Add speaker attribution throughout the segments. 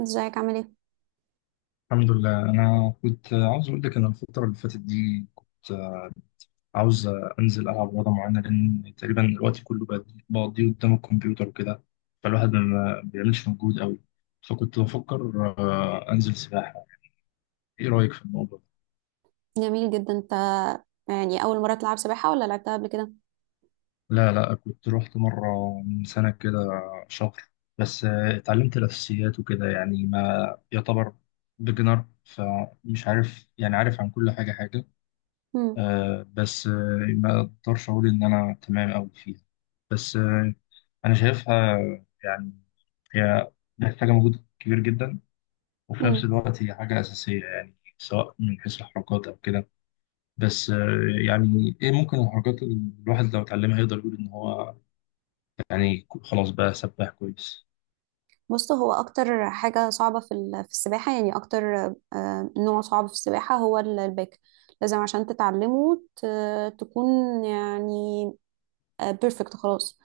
Speaker 1: ازيك، عامل ايه؟
Speaker 2: الحمد لله، انا كنت عاوز اقول لك ان الفتره اللي فاتت دي كنت عاوز انزل العب رياضه معينه، لان تقريبا الوقت كله بقضيه قدام الكمبيوتر وكده. فالواحد ما بيعملش مجهود قوي. فكنت بفكر انزل سباحه. ايه رايك في الموضوع ده؟
Speaker 1: جميل جدا انت. يعني اول مره تلعب سباحه ولا لعبتها قبل كده؟
Speaker 2: لا، لا، كنت رحت مره من سنه كده، شهر. بس اتعلمت الاساسيات وكده، يعني ما يعتبر بيجنر، فمش عارف يعني عارف عن كل حاجه حاجه.
Speaker 1: امم.
Speaker 2: بس ما اقدرش اقول ان انا تمام أوي فيها. بس انا شايفها، يعني هي محتاجه مجهود كبير جدا، وفي نفس
Speaker 1: امم.
Speaker 2: الوقت هي حاجه اساسيه، يعني سواء من حيث الحركات او كده. بس يعني ايه ممكن الحركات اللي الواحد لو اتعلمها يقدر يقول ان هو يعني خلاص بقى سباح كويس.
Speaker 1: بص، هو اكتر حاجه صعبه في في السباحه يعني اكتر نوع صعب في السباحه هو الباك. لازم عشان تتعلمه تكون يعني بيرفكت خلاص.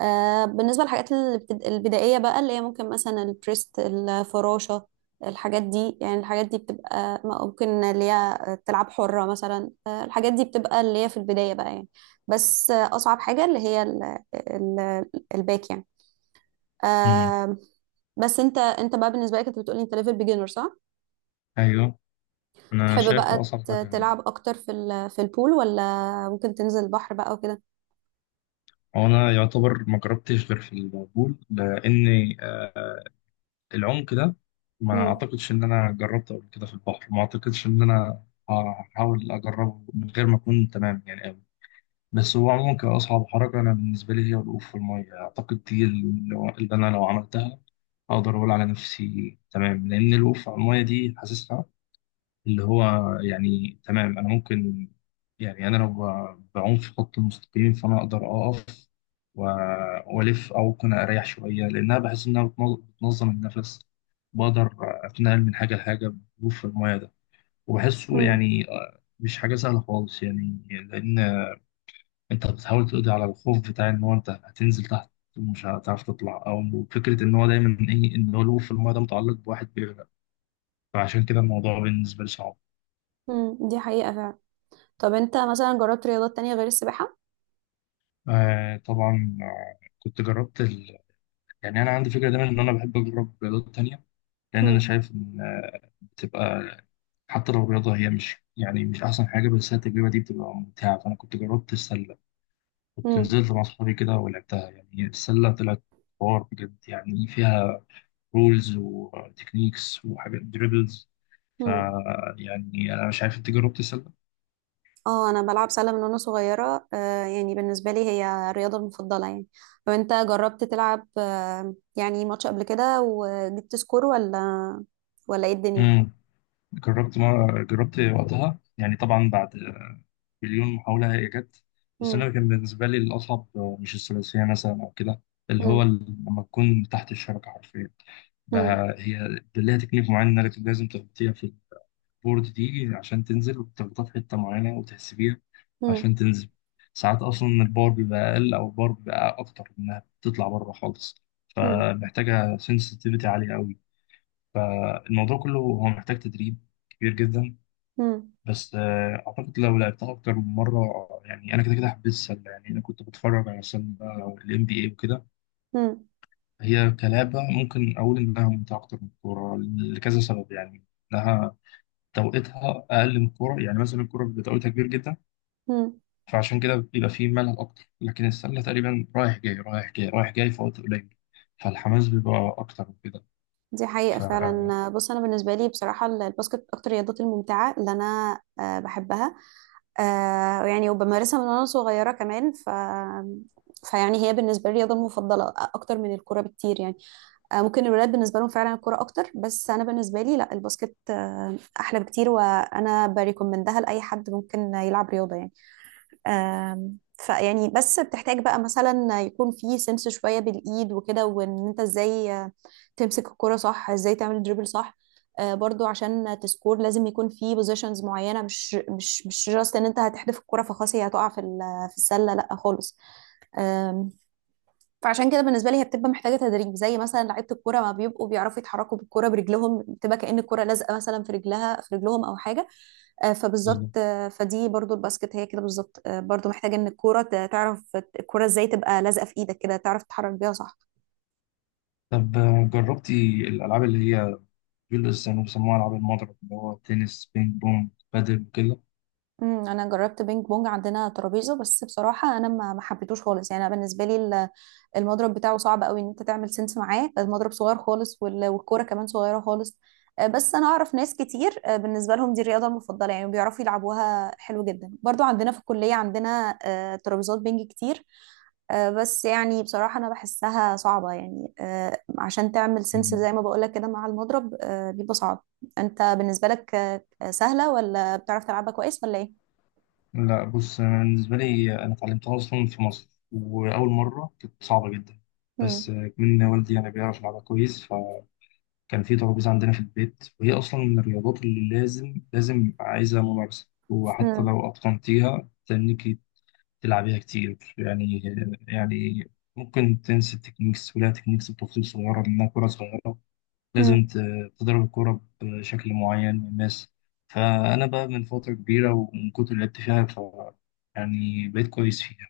Speaker 1: بالنسبة للحاجات البدائية بقى اللي هي ممكن مثلا البريست، الفراشة. الحاجات دي بتبقى ممكن اللي هي تلعب حرة مثلا. الحاجات دي بتبقى اللي هي في البداية بقى يعني. بس أصعب حاجة اللي هي الباك يعني.
Speaker 2: امم.
Speaker 1: آه، بس انت بقى، بالنسبة لك انت بتقولي انت ليفل بيجنر صح؟
Speaker 2: ايوه، انا
Speaker 1: تحب
Speaker 2: شايف
Speaker 1: بقى
Speaker 2: اصعب حاجه.
Speaker 1: تلعب اكتر في في البول، ولا ممكن تنزل البحر بقى وكده؟
Speaker 2: هو انا يعتبر ما جربتش غير في البول، لاني العمق ده ما
Speaker 1: امم.
Speaker 2: اعتقدش ان انا جربته قبل كده في البحر، ما اعتقدش ان انا هحاول اجربه من غير ما اكون تمام يعني قوي. بس هو عموما كأصعب حركة، أنا بالنسبة لي هي الوقوف في المية، أعتقد دي اللي أنا لو عملتها أقدر أقول على نفسي تمام، لأن الوقوف على المية دي حاسسها اللي هو يعني تمام. انا ممكن، يعني انا لو بعوم في خط المستقيم فانا اقدر اقف و- والف او ممكن اريح شويه، لانها بحس انها بتنظم النفس. بقدر اتنقل من حاجه لحاجه. بوف الميه ده وبحسه يعني مش حاجه سهله خالص، يعني لان انت بتحاول تقضي على الخوف بتاع ان هو انت هتنزل تحت ومش هتعرف تطلع، او فكره ان هو دايما ايه ان هو الوقوف في الميه ده متعلق بواحد بيغرق. فعشان كده الموضوع بالنسبه لي صعب.
Speaker 1: امم. دي حقيقة فعلا. طب انت مثلا جربت رياضات تانية غير السباحة؟
Speaker 2: آه طبعا، كنت جربت يعني انا عندي فكره دايما ان انا بحب اجرب رياضات تانية، لان انا
Speaker 1: مم.
Speaker 2: شايف ان بتبقى حتى لو الرياضه هي مش يعني مش احسن حاجه، بس هي التجربه دي بتبقى ممتعه. فانا كنت جربت السله، كنت
Speaker 1: مم.
Speaker 2: نزلت مع اصحابي كده ولعبتها. يعني السله طلعت حوار بجد، يعني فيها رولز وتكنيكس وحاجات دريبلز. ف
Speaker 1: مم.
Speaker 2: يعني انا مش عارف انت جربت السله.
Speaker 1: اه، انا بلعب سلة من وانا صغيرة، يعني بالنسبة لي هي الرياضة المفضلة يعني. طب انت جربت تلعب يعني ماتش قبل كده وجبت سكور، ولا ايه الدنيا؟
Speaker 2: امم جربت ما جربت وقتها، يعني طبعا بعد مليون محاولة هي جت. بس
Speaker 1: مم.
Speaker 2: أنا كان بالنسبة لي الأصعب مش الثلاثية مثلا أو كده، اللي هو
Speaker 1: مم.
Speaker 2: لما تكون تحت الشبكة حرفيا
Speaker 1: مم.
Speaker 2: بقى، هي ليها تكنيك معين إنك لازم تغطيها في البورد دي عشان تنزل وتغطيها في حتة معينة وتحسبيها عشان
Speaker 1: مم.
Speaker 2: تنزل. ساعات أصلا البار بيبقى أقل أو البار بيبقى أكتر، إنها بتطلع بره خالص،
Speaker 1: مم.
Speaker 2: فمحتاجة سنسitivityتي عالية أوي. الموضوع كله هو محتاج تدريب كبير جدا.
Speaker 1: مم.
Speaker 2: بس اعتقد لو لعبتها اكتر من مره، يعني انا كده كده حبيت السله. يعني انا كنت بتفرج على السله او NBA وكده.
Speaker 1: مم.
Speaker 2: هي كلعبه ممكن اقول انها ممتعه اكتر من الكوره لكذا سبب، يعني انها توقيتها اقل من الكوره، يعني مثلا الكوره بيبقى توقيتها كبير جدا،
Speaker 1: مم.
Speaker 2: فعشان كده بيبقى فيه ملل اكتر. لكن السله تقريبا رايح جاي رايح جاي رايح جاي في وقت قليل، فالحماس بيبقى اكتر من كده.
Speaker 1: دي حقيقة
Speaker 2: ف
Speaker 1: فعلا. بص، أنا بالنسبة لي بصراحة الباسكت أكتر الرياضات الممتعة اللي أنا بحبها. يعني وبمارسها من وانا صغيرة كمان، فيعني هي بالنسبة لي الرياضة المفضلة أكتر من الكرة بكتير يعني. ممكن الولاد بالنسبة لهم فعلا الكرة أكتر، بس أنا بالنسبة لي لا، الباسكت أحلى بكتير، وأنا بريكومندها لأي حد ممكن يلعب رياضة يعني. فيعني بس بتحتاج بقى مثلا يكون في سنس شوية بالإيد وكده، وإن أنت إزاي تمسك الكرة صح، إزاي تعمل دريبل صح. برضو عشان تسكور لازم يكون في بوزيشنز معينة، مش جاست إن أنت هتحدف الكرة فخلاص هي هتقع في في السلة. لأ خالص. فعشان كده بالنسبه لي هي بتبقى محتاجه تدريب، زي مثلا لعيبه الكوره ما بيبقوا بيعرفوا يتحركوا بالكوره برجلهم، بتبقى كأن الكوره لازقه مثلا في رجلهم او حاجه. فبالظبط،
Speaker 2: بالظبط.
Speaker 1: فدي برضو الباسكت هي كده بالظبط، برضو محتاجه ان تعرف الكوره ازاي تبقى لازقه في ايدك كده، تعرف تتحرك بيها صح؟
Speaker 2: طب جربتي الالعاب اللي هي بيلبس كانوا بيسموها ألعاب المضرب، اللي هو تنس بينج بونج بادل وكده.
Speaker 1: امم. انا جربت بينج بونج، عندنا ترابيزه، بس بصراحه انا ما حبيتهوش خالص يعني. أنا بالنسبه لي المضرب بتاعه صعب قوي ان انت تعمل سنس معاه، المضرب صغير خالص والكوره كمان صغيره خالص. بس انا اعرف ناس كتير بالنسبه لهم دي الرياضه المفضله يعني، بيعرفوا يلعبوها حلو جدا، برضو عندنا في الكليه عندنا ترابيزات بينج كتير. بس يعني بصراحه انا بحسها صعبه يعني، عشان تعمل سنس زي ما بقولك كده مع المضرب بيبقى صعب. انت بالنسبه لك سهله ولا بتعرف تلعبها كويس، ولا ايه؟
Speaker 2: لا بص، أنا بالنسبة لي أنا اتعلمتها أصلا في مصر، وأول مرة كانت صعبة جدا. بس
Speaker 1: مم.
Speaker 2: من والدي يعني بيعرف يلعبها كويس، فكان في ترابيزة عندنا في البيت، وهي أصلا من الرياضات اللي لازم لازم عايزة ممارسة، وحتى
Speaker 1: مم.
Speaker 2: لو أتقنتيها تنيكي تلعبيها كتير يعني. يعني ممكن تنسي التكنيكس، ولها تكنيكس بتفاصيل صغيرة لأنها كرة صغيرة، لازم
Speaker 1: مم.
Speaker 2: تضرب الكورة بشكل معين. والناس، فأنا بقى من فترة كبيرة، ومن كتر اللي لعبت فيها يعني بقيت كويس فيها.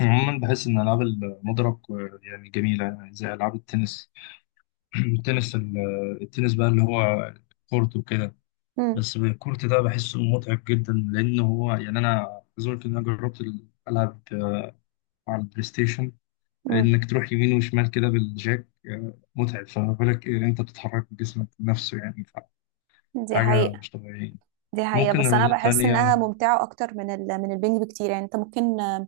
Speaker 2: عموما بحس إن ألعاب المضرب يعني جميلة، يعني زي ألعاب التنس. التنس التنس بقى اللي هو كورت وكده،
Speaker 1: مم.
Speaker 2: بس الكورت ده بحسه متعب جدا، لأنه هو يعني أنا عايز أقول لك إن أنا جربت ألعب على البلاي ستيشن،
Speaker 1: مم.
Speaker 2: إنك تروح يمين وشمال كده بالجاك متعب. فما بالك إيه أنت بتتحرك بجسمك نفسه يعني؟
Speaker 1: دي
Speaker 2: حاجة
Speaker 1: حقيقة.
Speaker 2: مش طبيعية.
Speaker 1: دي حقيقة،
Speaker 2: ممكن
Speaker 1: بس أنا
Speaker 2: رياضات
Speaker 1: بحس إنها
Speaker 2: تانية.
Speaker 1: ممتعة أكتر من من البنج بكتير يعني. أنت ممكن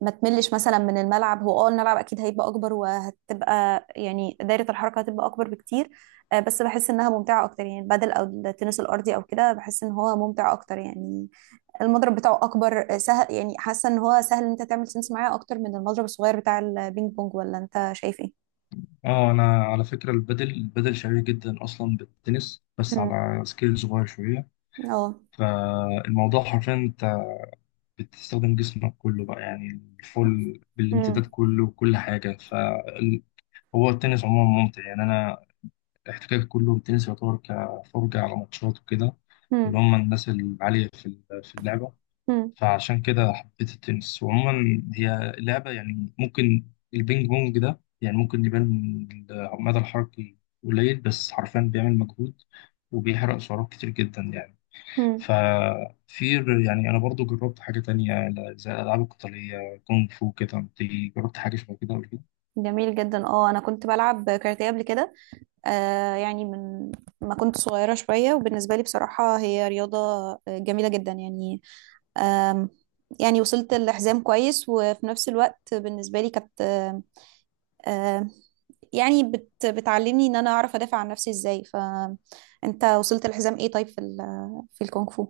Speaker 1: ما تملش مثلا من الملعب. هو الملعب اكيد هيبقى اكبر، وهتبقى يعني دايرة الحركة هتبقى اكبر بكتير. بس بحس انها ممتعة اكتر يعني، البادل او التنس الارضي او كده بحس ان هو ممتع اكتر يعني. المضرب بتاعه اكبر سهل يعني، حاسة ان هو سهل ان انت تعمل سنس معاه اكتر من المضرب الصغير بتاع البينج بونج، ولا انت شايف ايه؟
Speaker 2: اه، أنا على فكرة البدل البدل شبيه جدا أصلا بالتنس، بس
Speaker 1: امم.
Speaker 2: على سكيل صغير شوية.
Speaker 1: اه.
Speaker 2: فالموضوع حرفيا أنت بتستخدم جسمك كله بقى، يعني الفول بالامتداد كله وكل حاجة، فهو التنس عموما ممتع. يعني أنا احتكاك كله بالتنس يعتبر كفرجة على ماتشات وكده، اللي
Speaker 1: امم.
Speaker 2: هم الناس العالية في اللعبة. فعشان كده حبيت التنس. وعموما هي لعبة، يعني ممكن البينج بونج ده يعني ممكن يبان المدى الحركي قليل، بس حرفيا بيعمل مجهود وبيحرق سعرات كتير جدا يعني.
Speaker 1: مم.
Speaker 2: ففي يعني أنا برضو جربت حاجة تانية زي الألعاب القتالية كونغ فو كده. أنت جربت حاجة شبه كده قبل كده؟
Speaker 1: جميل جدا. اه، انا كنت بلعب كاراتيه قبل كده. يعني من ما كنت صغيره شويه، وبالنسبه لي بصراحه هي رياضه جميله جدا يعني. آم. يعني وصلت لحزام كويس، وفي نفس الوقت بالنسبه لي كانت آه، يعني بتعلمني ان انا اعرف ادافع عن نفسي ازاي. فانت وصلت لحزام ايه طيب في في الكونغ فو؟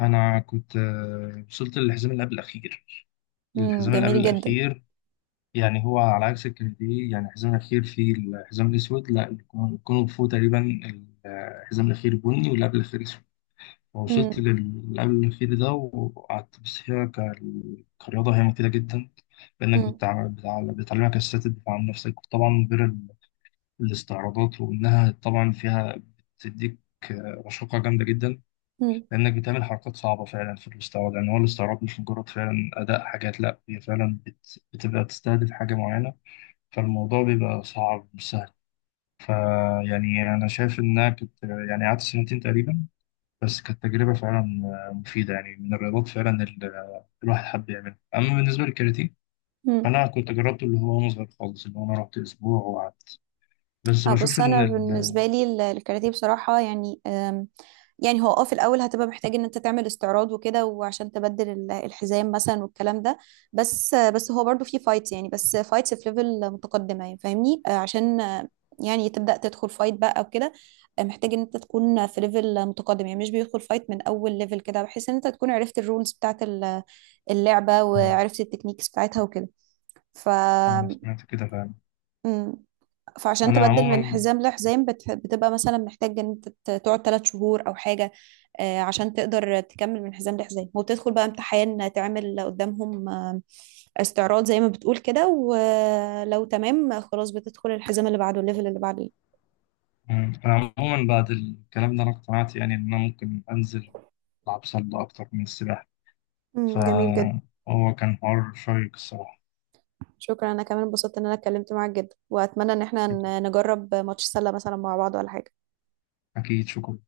Speaker 2: أنا كنت وصلت للحزام اللي قبل الأخير.
Speaker 1: مم.
Speaker 2: الحزام اللي قبل
Speaker 1: جميل جدا.
Speaker 2: الأخير، يعني هو على عكس الكندي، يعني الحزام الأخير فيه الحزام الأسود، لا الكونغ فو تقريبا الحزام الأخير بني، واللي قبل الأخير أسود. فوصلت
Speaker 1: مم.
Speaker 2: للي قبل الأخير ده وقعدت. بس هي كرياضة هي مفيدة جدا، لأنك
Speaker 1: مم.
Speaker 2: بتعلمك أساسات الدفاع عن نفسك، طبعا غير الاستعراضات. وإنها طبعا فيها بتديك رشاقة جامدة جدا،
Speaker 1: مم.
Speaker 2: لأنك بتعمل حركات صعبة فعلا في الاستعراض. يعني هو الاستعراض مش مجرد فعلا أداء حاجات، لا هي فعلا بتبقى تستهدف حاجة معينة، فالموضوع بيبقى صعب مش سهل. فيعني أنا شايف إنها كنت يعني قعدت سنتين تقريبا، بس كانت تجربة فعلا مفيدة، يعني من الرياضات فعلا اللي الواحد حب يعملها. أما بالنسبة للكاراتيه،
Speaker 1: مم.
Speaker 2: فأنا كنت جربته اللي هو وأنا صغير خالص، اللي هو أنا رحت أسبوع وقعدت بس، بشوف
Speaker 1: بص،
Speaker 2: إن
Speaker 1: انا بالنسبه لي الكاراتيه بصراحه يعني. يعني هو في الاول هتبقى محتاج ان انت تعمل استعراض وكده، وعشان تبدل الحزام مثلا والكلام ده. بس هو برضو في فايتس يعني، بس فايتس في ليفل متقدمه يعني، فاهمني؟ عشان يعني تبدا تدخل فايت بقى وكده. محتاج ان انت تكون في ليفل متقدم يعني، مش بيدخل فايت من اول ليفل كده، بحيث ان انت تكون عرفت الرولز بتاعت اللعبه
Speaker 2: آه،
Speaker 1: وعرفت التكنيكس بتاعتها وكده. ف
Speaker 2: أنا سمعت كده فعلا.
Speaker 1: مم. فعشان
Speaker 2: أنا
Speaker 1: تبدل من
Speaker 2: عموما
Speaker 1: حزام لحزام بتبقى مثلا محتاج ان انت تقعد 3 شهور او حاجة. عشان تقدر تكمل من حزام لحزام، وبتدخل بقى امتحان تعمل قدامهم استعراض زي ما بتقول كده، ولو تمام خلاص بتدخل الحزام اللي بعده الليفل اللي بعده.
Speaker 2: أنا عموما بعد الكلام ده أنا اقتنعت، يعني إن أنا ممكن أنزل ألعب سلة أكتر من السباحة.
Speaker 1: مم، جميل جدا.
Speaker 2: فهو كان حوار شيق الصراحة.
Speaker 1: شكرا. انا كمان انبسطت ان انا اتكلمت معاك جدا، واتمنى ان احنا
Speaker 2: شكرا.
Speaker 1: نجرب ماتش سلة مثلا مع بعض ولا حاجة.
Speaker 2: أكيد، شكرا.